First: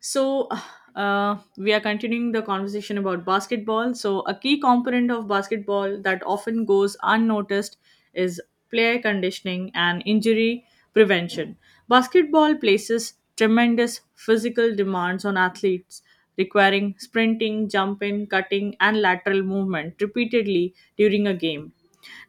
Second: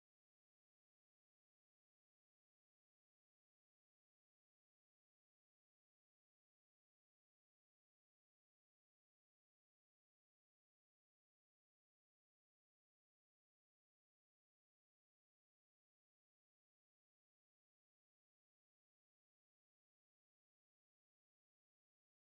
So, we are continuing the conversation about basketball. So, a key component of basketball that often goes unnoticed is player conditioning and injury prevention. Basketball places tremendous physical demands on athletes, requiring sprinting, jumping, cutting, and lateral movement repeatedly during a game.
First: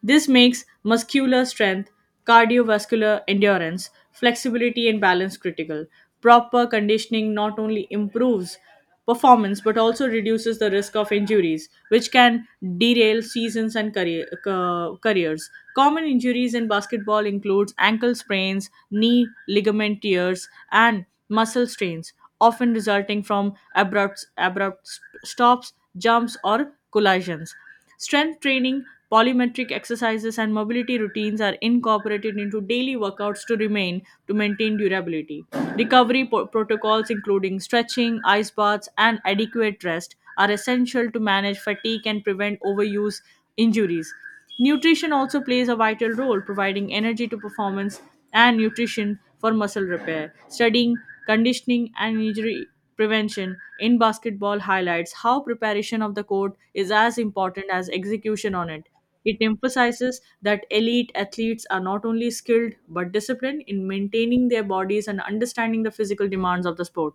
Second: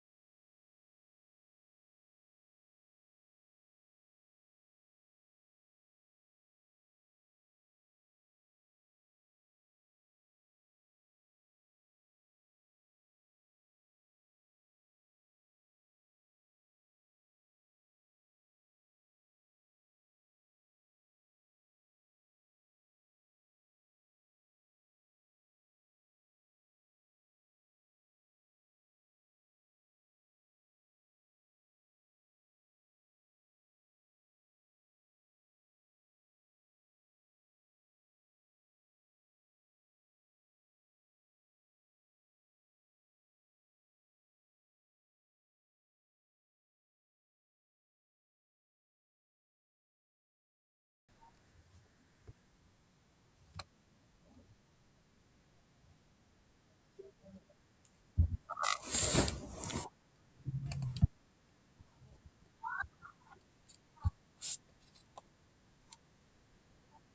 This makes muscular strength, cardiovascular endurance, flexibility, and balance critical. Proper conditioning not only improves performance but also reduces the risk of injuries, which can derail seasons and careers. Common injuries in basketball includes ankle sprains, knee ligament tears, and muscle strains, often resulting from abrupt stops, jumps, or collisions. Strength training, polymetric exercises, and mobility routines are incorporated into daily workouts to remain to maintain durability. Recovery protocols, including stretching, ice baths, and adequate rest, are essential to manage fatigue and prevent overuse injuries. Nutrition also plays a vital role, providing energy to performance and nutrition for muscle repair, studying conditioning and injury prevention in basketball highlights how preparation of the court is as important as execution on it. It emphasizes that elite athletes are not only skilled but disciplined in maintaining their bodies and understanding the physical demands of the sport.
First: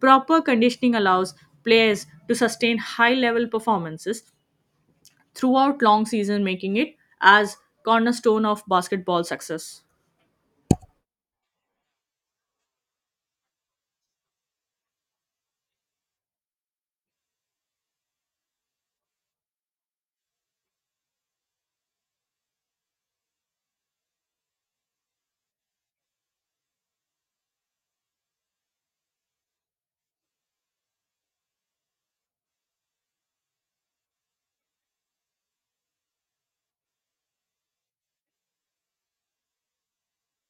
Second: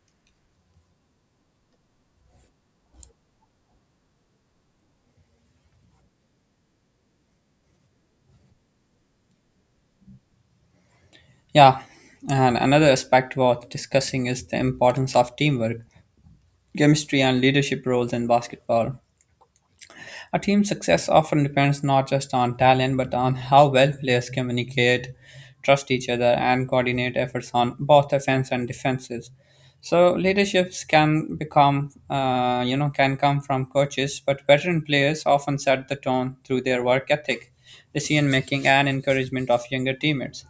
Proper conditioning allows players to sustain high level performances throughout long season making it as cornerstone of basketball success. Yeah, and another aspect worth discussing is the importance of teamwork, chemistry, and leadership roles in basketball. A team's success often depends not just on talent but on how well players communicate, trust each other, and coordinate efforts on both offense and defenses. So leaderships can become, can come from coaches, but veteran players often set the tone through their work ethic, decision making, and encouragement of younger teammates.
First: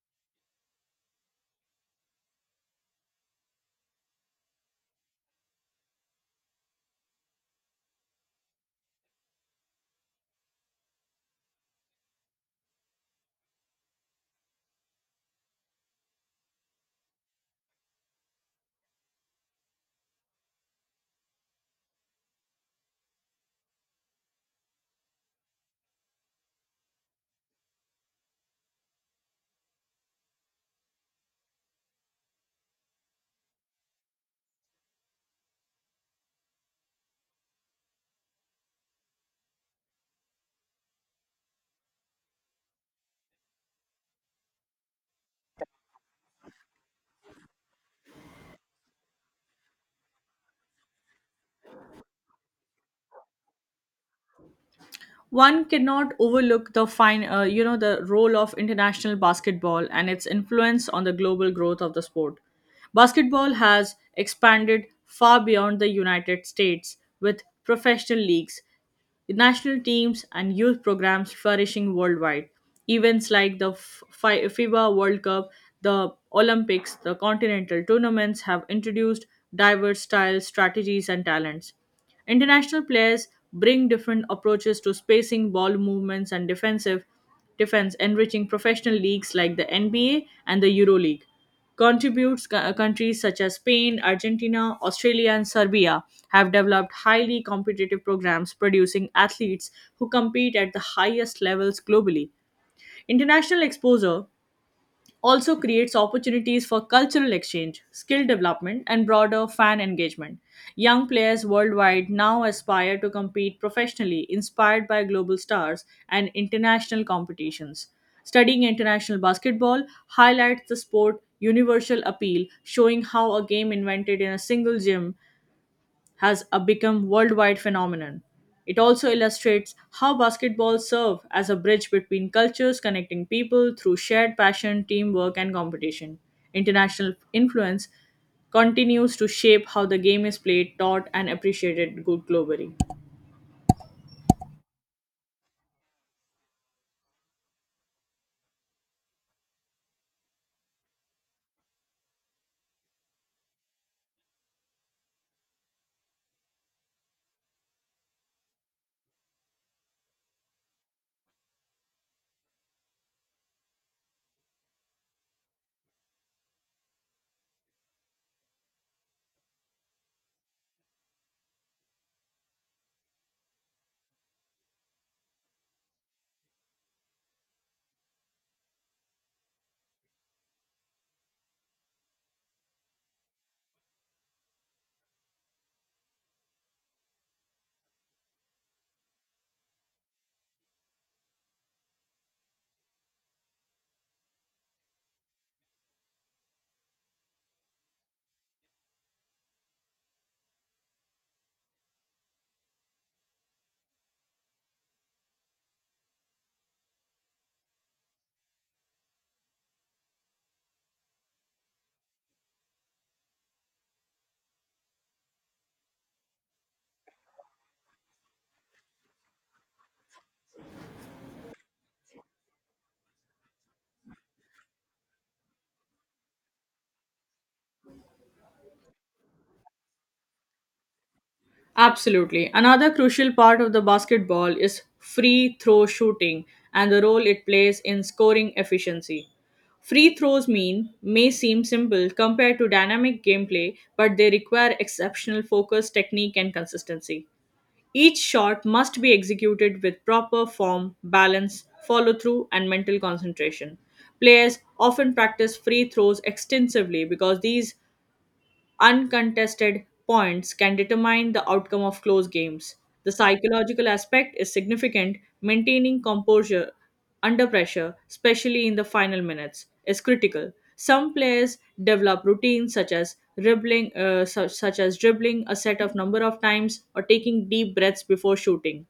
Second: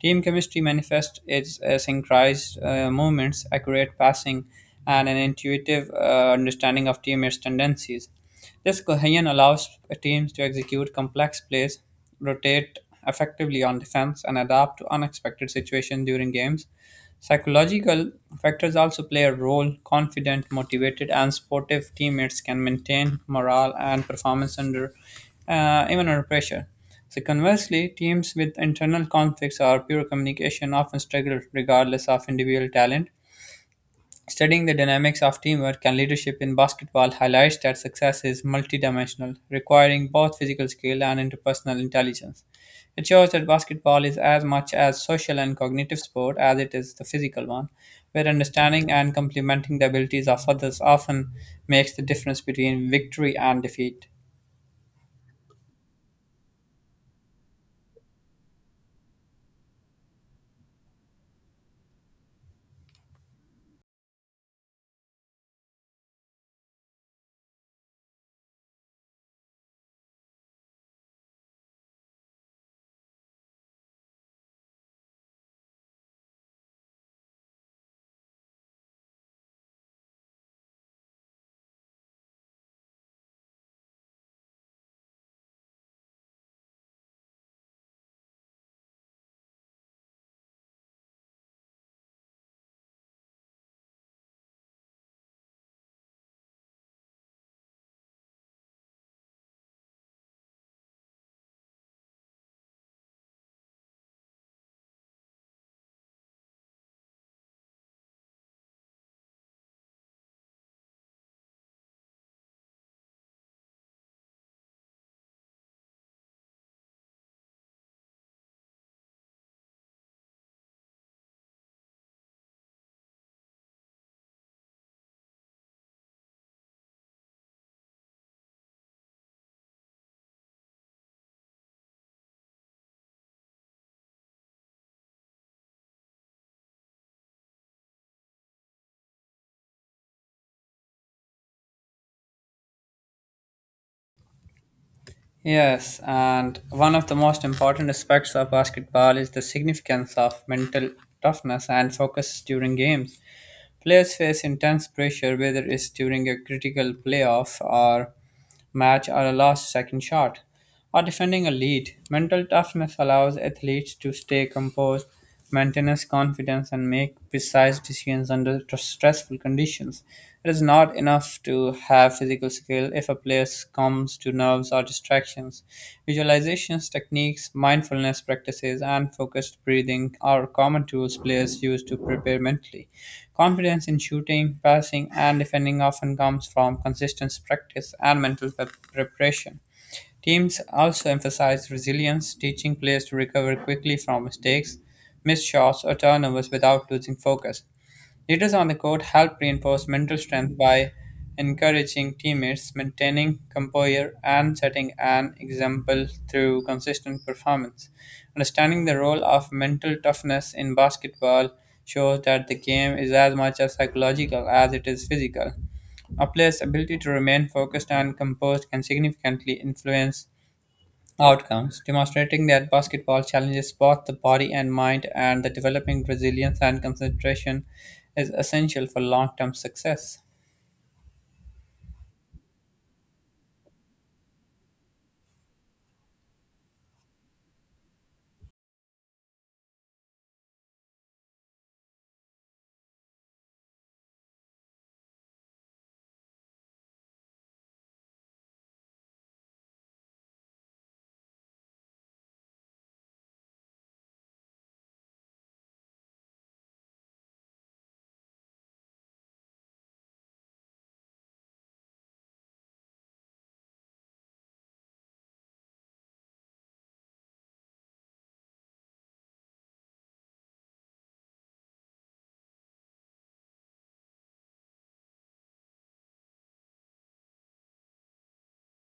Team chemistry manifests its synchronized movements, accurate passing, and an intuitive understanding of teammates' tendencies. This cohesion allows teams to execute complex plays, rotate effectively on defense, and adapt to unexpected situations during games. Psychological factors also play a role. Confident, motivated, and sportive teammates can maintain morale and performance under even under pressure. So conversely, teams with internal conflicts or poor communication often struggle regardless of individual talent. Studying the dynamics of teamwork and leadership in basketball highlights that success is multidimensional, requiring both physical skill and interpersonal intelligence. It shows that basketball is as much a social and cognitive sport as it is the physical one, where understanding and complementing the abilities of others often makes the difference between victory and defeat. One cannot overlook the fine the role of international basketball and its influence on the global growth of the sport. Basketball has expanded far beyond the United States, with professional leagues, national teams, and youth programs flourishing worldwide. Events like the FIBA World Cup, the Olympics, the continental tournaments have introduced diverse styles, strategies, and talents. International players bring different approaches to spacing, ball movements, and defensive defense, enriching professional leagues like the NBA and the EuroLeague. Countries such as Spain, Argentina, Australia, and Serbia have developed highly competitive programs producing athletes who compete at the highest levels globally. International exposure also creates opportunities for cultural exchange, skill development, and broader fan engagement. Young players worldwide now aspire to compete professionally, inspired by global stars and international competitions. Studying international basketball highlights the sport universal appeal, showing how a game invented in a single gym has become worldwide phenomenon. It also illustrates how basketball serve as a bridge between cultures, connecting people through shared passion, teamwork, and competition. International influence continues to shape how the game is played, taught, and appreciated good globally. Yes, and one of the most important aspects of basketball is the significance of mental toughness and focus during games. Players face intense pressure whether it's during a critical playoff or match or a last second shot or defending a lead. Mental toughness allows athletes to stay composed, maintain confidence, and make precise decisions under stressful conditions. It is not enough to have physical skill if a player succumbs to nerves or distractions. Visualizations, techniques, mindfulness practices, and focused breathing are common tools players use to prepare mentally. Confidence in shooting, passing, and defending often comes from consistent practice and mental preparation. Teams also emphasize resilience, teaching players to recover quickly from mistakes, missed shots, or turnovers without losing focus. Leaders on the court help reinforce mental strength by encouraging teammates, maintaining composure, and setting an example through consistent performance. Understanding the role of mental toughness in basketball shows that the game is as much a psychological as it is physical. A player's ability to remain focused and composed can significantly influence outcomes, demonstrating that basketball challenges both the body and mind and the developing resilience and concentration is essential for long term success. Absolutely. Another crucial part of the basketball is free throw shooting and the role it plays in scoring efficiency. Free throws mean may seem simple compared to dynamic gameplay, but they require exceptional focus, technique, and consistency. Each shot must be executed with proper form, balance, follow through, and mental concentration. Players often practice free throws extensively because these uncontested points can determine the outcome of close games. The psychological aspect is significant. Maintaining composure under pressure, especially in the final minutes, is critical. Some players develop routines such as dribbling a set of number of times or taking deep breaths before shooting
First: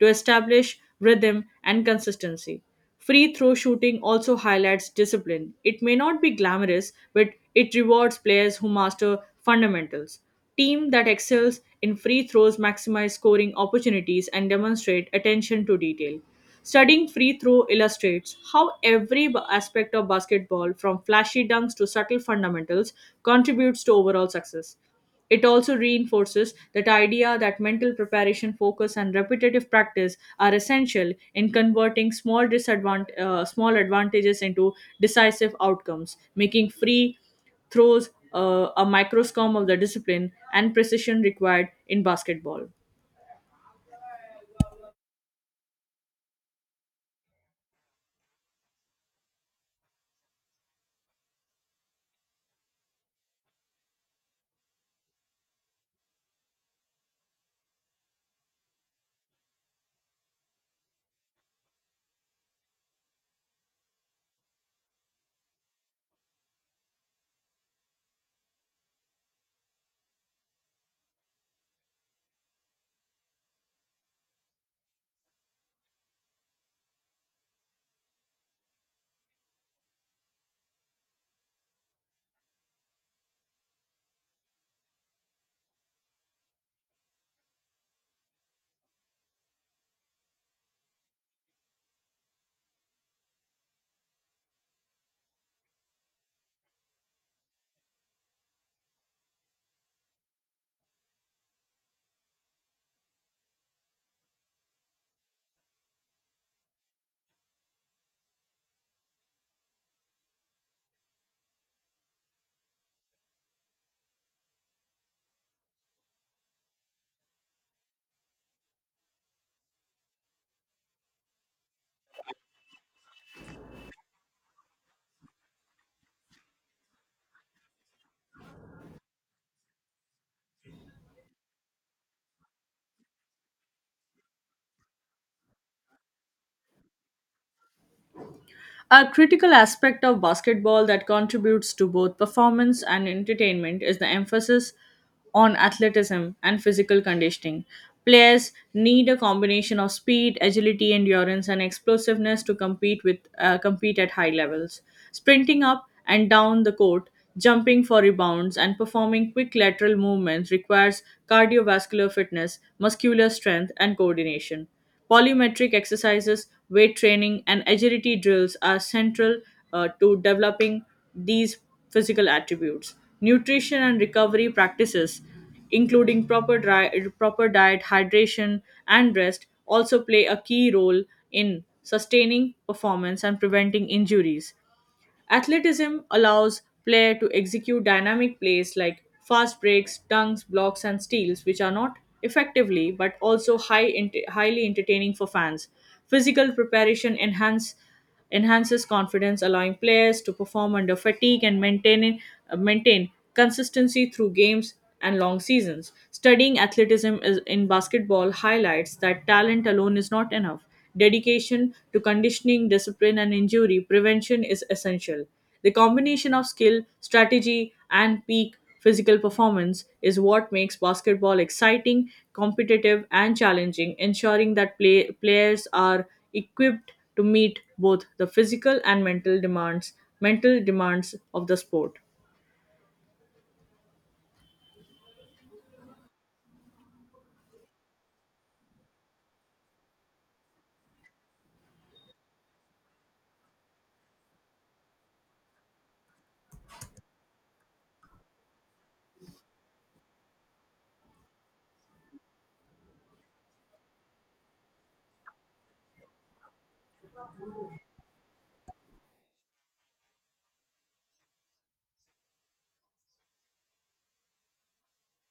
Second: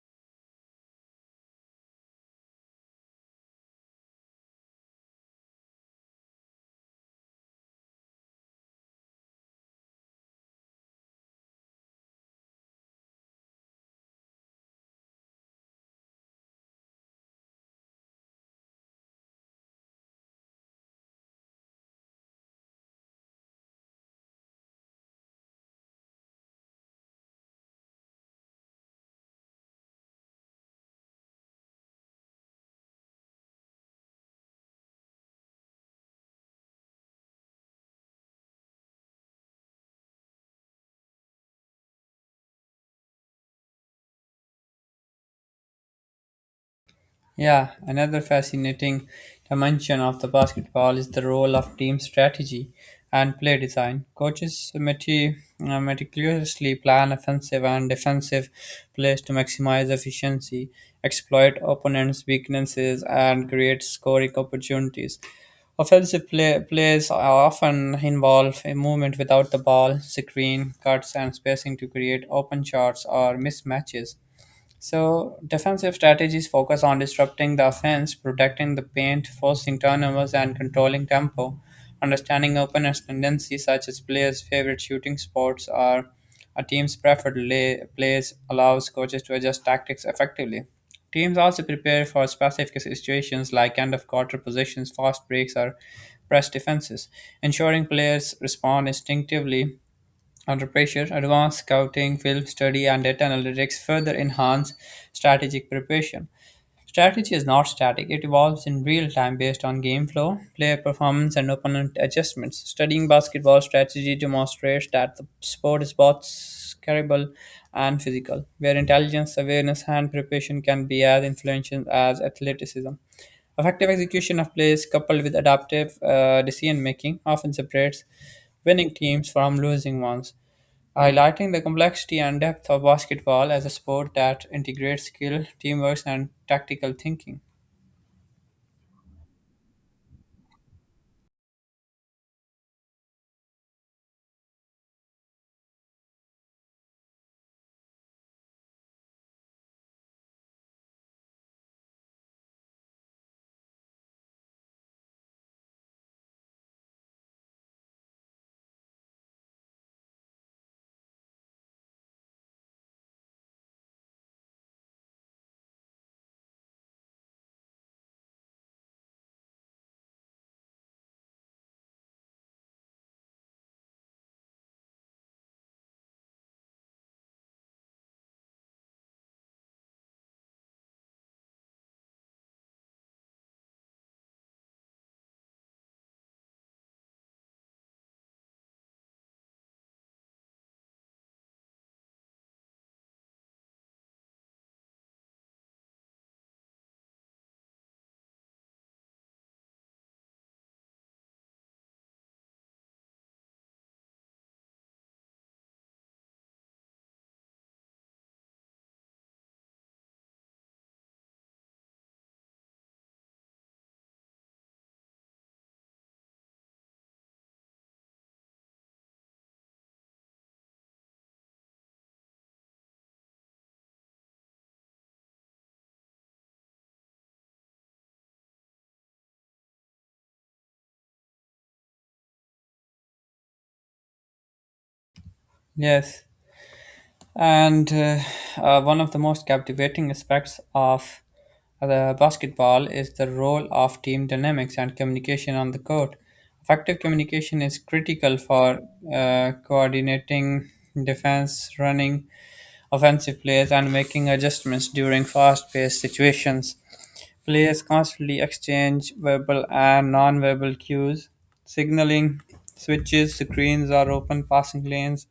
to establish rhythm and consistency. Free throw shooting also highlights discipline. It may not be glamorous, but it rewards players who master fundamentals. Team that excels in free throws maximize scoring opportunities and demonstrate attention to detail. Studying free throw illustrates how every aspect of basketball, from flashy dunks to subtle fundamentals, contributes to overall success. It also reinforces that idea that mental preparation, focus, and repetitive practice are essential in converting small advantages into decisive outcomes, making free throws a microscome of the discipline and precision required in basketball. Yeah, another fascinating dimension of the basketball is the role of team strategy and play design. Coaches meticulously plan offensive and defensive plays to maximize efficiency, exploit opponents' weaknesses, and create scoring opportunities. Offensive plays often involve a movement without the ball, screen, cuts, and spacing to create open shots or mismatches. So defensive strategies focus on disrupting the offense, protecting the paint, forcing turnovers, and controlling tempo. Understanding opponents' tendencies, such as players' favorite shooting spots or a team's preferred plays, allows coaches to adjust tactics effectively. Teams also prepare for specific situations like end of quarter positions, fast breaks, or press defenses, ensuring players respond instinctively under pressure, advanced scouting, film study, and data analytics further enhance strategic preparation. Strategy is not static, it evolves in real time based on game flow, player performance, and opponent adjustments. Studying basketball strategy demonstrates that the sport is both cerebral and physical, where intelligence, awareness, and preparation can be as influential as athleticism. Effective execution of plays coupled with adaptive decision making often separates winning teams from losing ones highlighting the complexity and depth of basketball as a sport that integrates skill, teamwork, and tactical thinking. A critical aspect of basketball that contributes to both performance and entertainment is the emphasis on athleticism and physical conditioning. Players need a combination of speed, agility, endurance, and explosiveness to compete at high levels. Sprinting up and down the court, jumping for rebounds, and performing quick lateral movements requires cardiovascular fitness, muscular strength, and coordination. Polymetric exercises, weight training, and agility drills are central to developing these physical attributes. Nutrition and recovery practices, including proper diet, hydration, and rest, also play a key role in sustaining performance and preventing injuries. Athleticism allows player to execute dynamic plays like fast breaks, dunks, blocks, and steals, which are not effectively but also highly entertaining for fans. Physical preparation enhances confidence, allowing players to perform under fatigue and maintain consistency through games and long seasons. Studying athleticism in basketball highlights that talent alone is not enough. Dedication to conditioning, discipline, and injury prevention is essential. The combination of skill, strategy, and peak physical performance is what makes basketball exciting, competitive, and challenging, ensuring that players are equipped to meet both the physical and mental demands of the sport. Yes, and one of the most captivating aspects of the basketball is the role of team dynamics and communication on the court. Effective communication is critical for coordinating defense, running, offensive plays and making adjustments during fast paced situations. Players constantly exchange verbal and non-verbal cues, signaling switches, screens, or open passing lanes.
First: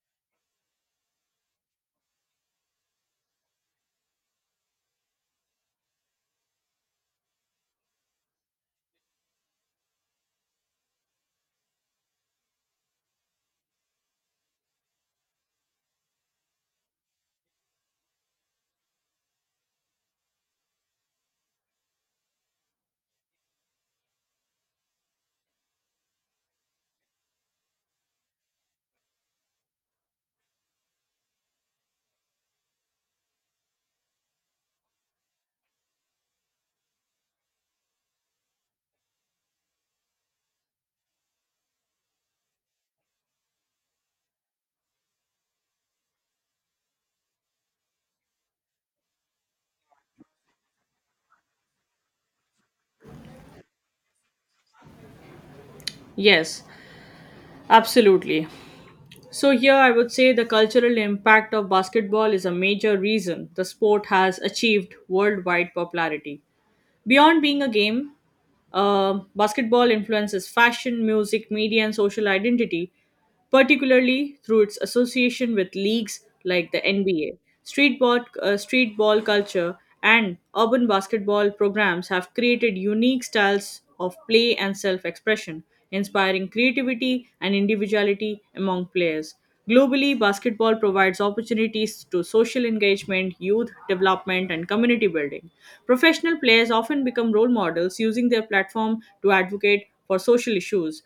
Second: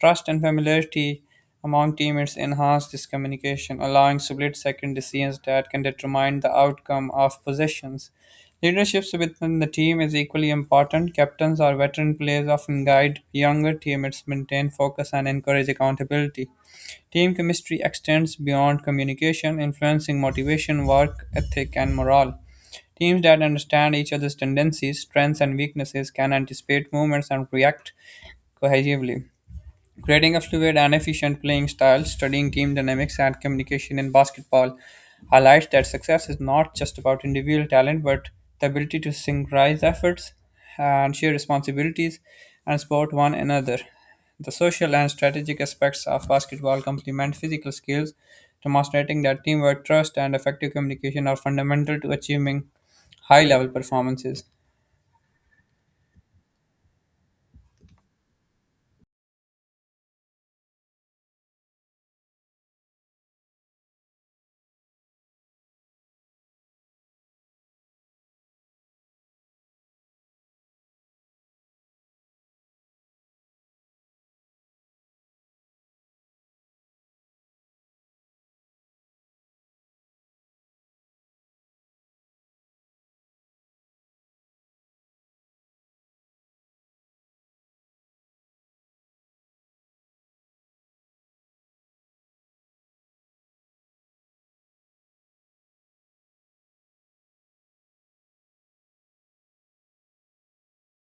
Trust and familiarity among teammates enhance this communication, allowing split-second decisions that can determine the outcome of possessions. Leadership within the team is equally important. Captains or veteran players often guide younger teammates maintain focus and encourage accountability. Team chemistry extends beyond communication, influencing motivation, work ethic, and morale. Teams that understand each other's tendencies, strengths, and weaknesses can anticipate movements and react cohesively. Creating a fluid and efficient playing style, studying team dynamics and communication in basketball highlights that success is not just about individual talent but the ability to synchronize efforts and share responsibilities and support one another. The social and strategic aspects of basketball complement physical skills, demonstrating that teamwork, trust, and effective communication are fundamental to achieving high level performances. Yes, absolutely. So, here I would say the cultural impact of basketball is a major reason the sport has achieved worldwide popularity. Beyond being a game, basketball influences fashion, music, media, and social identity, particularly through its association with leagues like the NBA. Street ball culture and urban basketball programs have created unique styles of play and self expression, inspiring creativity and individuality among players. Globally, basketball provides opportunities to social engagement, youth development, and community building. Professional players often become role models using their platform to advocate for social issues,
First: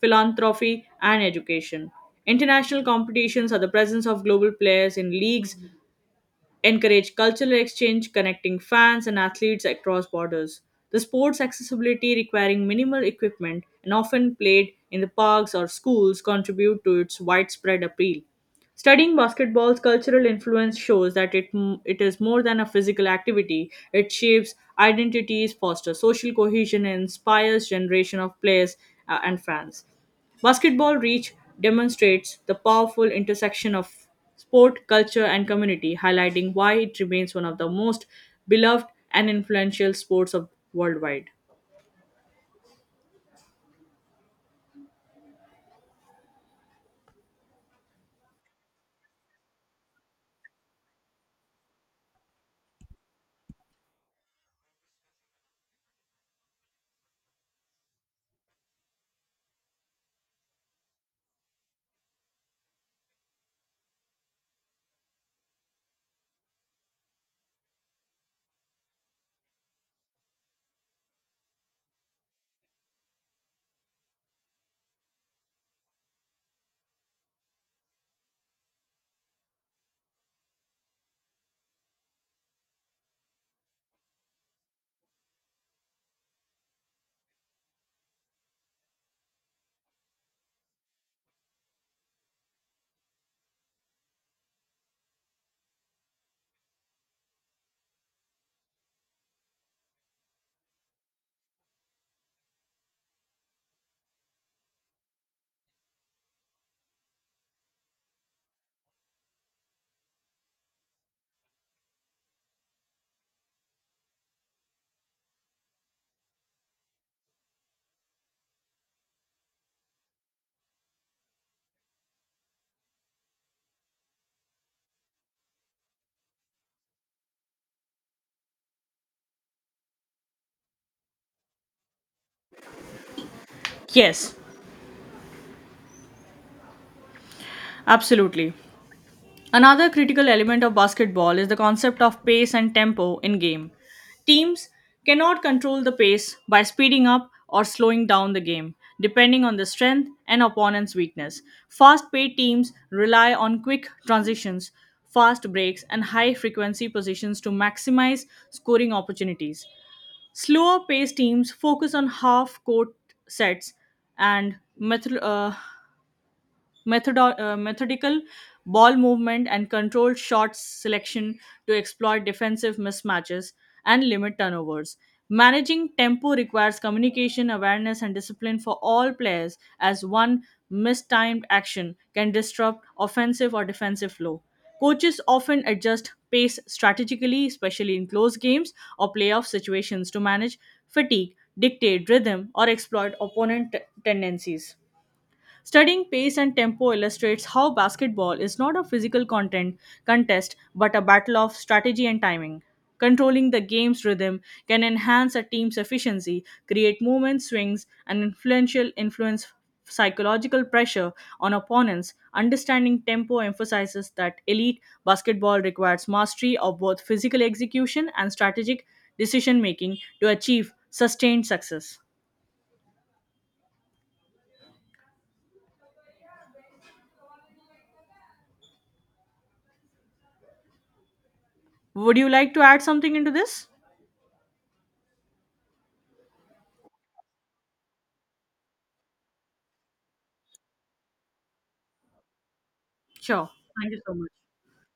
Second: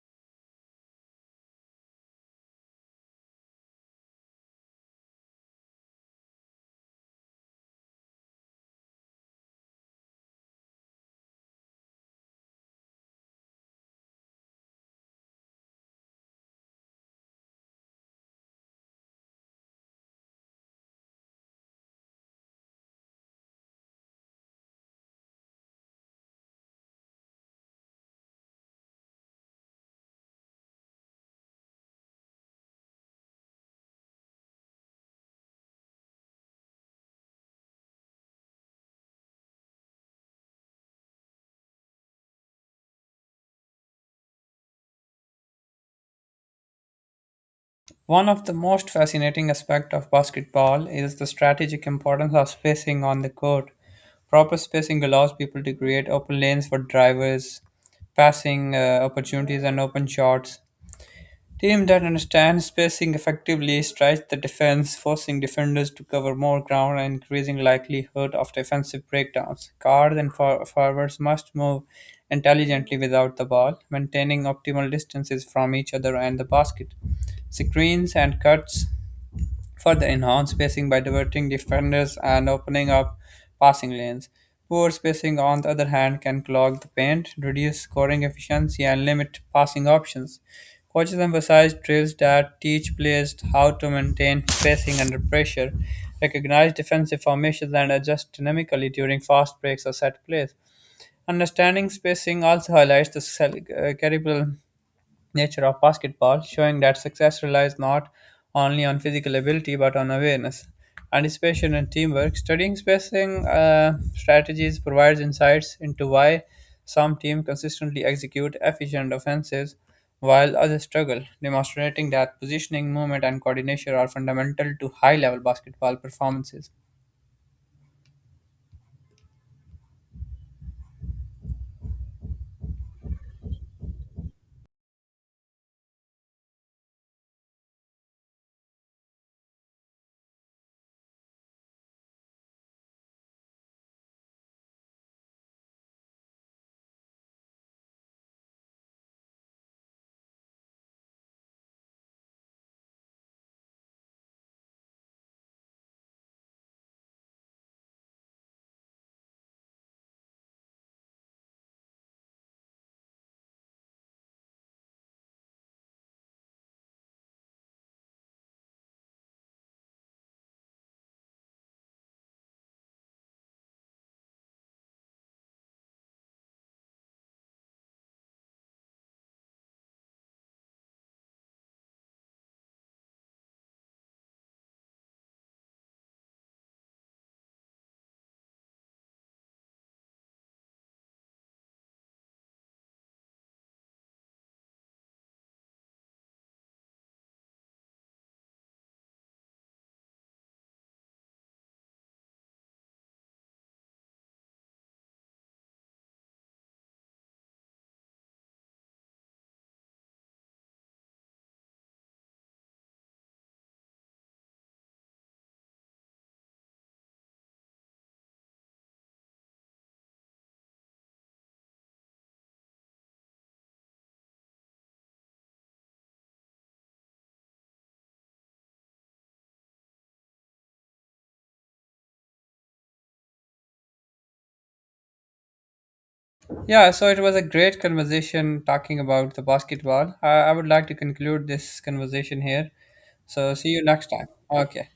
philanthropy, and education. International competitions are the presence of global players in leagues encourage cultural exchange, connecting fans and athletes across borders. The sport's accessibility, requiring minimal equipment and often played in the parks or schools, contribute to its widespread appeal. Studying basketball's cultural influence shows that it is more than a physical activity. It shapes identities, fosters social cohesion, and inspires generation of players and fans. Basketball Reach demonstrates the powerful intersection of sport, culture, and community, highlighting why it remains one of the most beloved and influential sports of worldwide. One of the most fascinating aspects of basketball is the strategic importance of spacing on the court. Proper spacing allows people to create open lanes for drivers, passing opportunities, and open shots. Teams that understand spacing effectively stretch the defense, forcing defenders to cover more ground and increasing likelihood of defensive breakdowns. Guards and forwards must move intelligently without the ball, maintaining optimal distances from each other and the basket. Screens and cuts further enhance spacing by diverting defenders and opening up passing lanes. Poor spacing, on the other hand, can clog the paint, reduce scoring efficiency, and limit passing options. Coaches emphasize drills that teach players how to maintain spacing under pressure, recognize defensive formations, and adjust dynamically during fast breaks or set plays. Understanding spacing also highlights the cerebral nature of basketball, showing that success relies not only on physical ability but on awareness, anticipation, and teamwork. Studying spacing strategies provides insights into why some teams consistently execute efficient offenses while others struggle, demonstrating that positioning, movement, and coordination are fundamental to high level basketball performances. Yes, absolutely. Another critical element of basketball is the concept of pace and tempo in game. Teams cannot control the pace by speeding up or slowing down the game, depending on the strength and opponent's weakness. Fast paced teams rely on quick transitions, fast breaks, and high frequency positions to maximize scoring opportunities. Slower paced teams focus on half court sets and methodical ball movement, and controlled shot selection to exploit defensive mismatches and limit turnovers. Managing tempo requires communication, awareness, and discipline for all players, as one mistimed action can disrupt offensive or defensive flow. Coaches often adjust pace strategically, especially in close games or playoff situations, to manage fatigue, dictate rhythm, or exploit tendencies. Studying pace and tempo illustrates how basketball is not a physical content contest but a battle of strategy and timing. Controlling the game's rhythm can enhance a team's efficiency, create movement swings, and influential influence psychological pressure on opponents. Understanding tempo emphasizes that elite basketball requires mastery of both physical execution and strategic decision making to achieve sustained success. Would you like to add something into this? Yeah, so it was a great conversation talking about the basketball. I would like to conclude this conversation here. Sure. So see you Thank you next so time. much. Okay.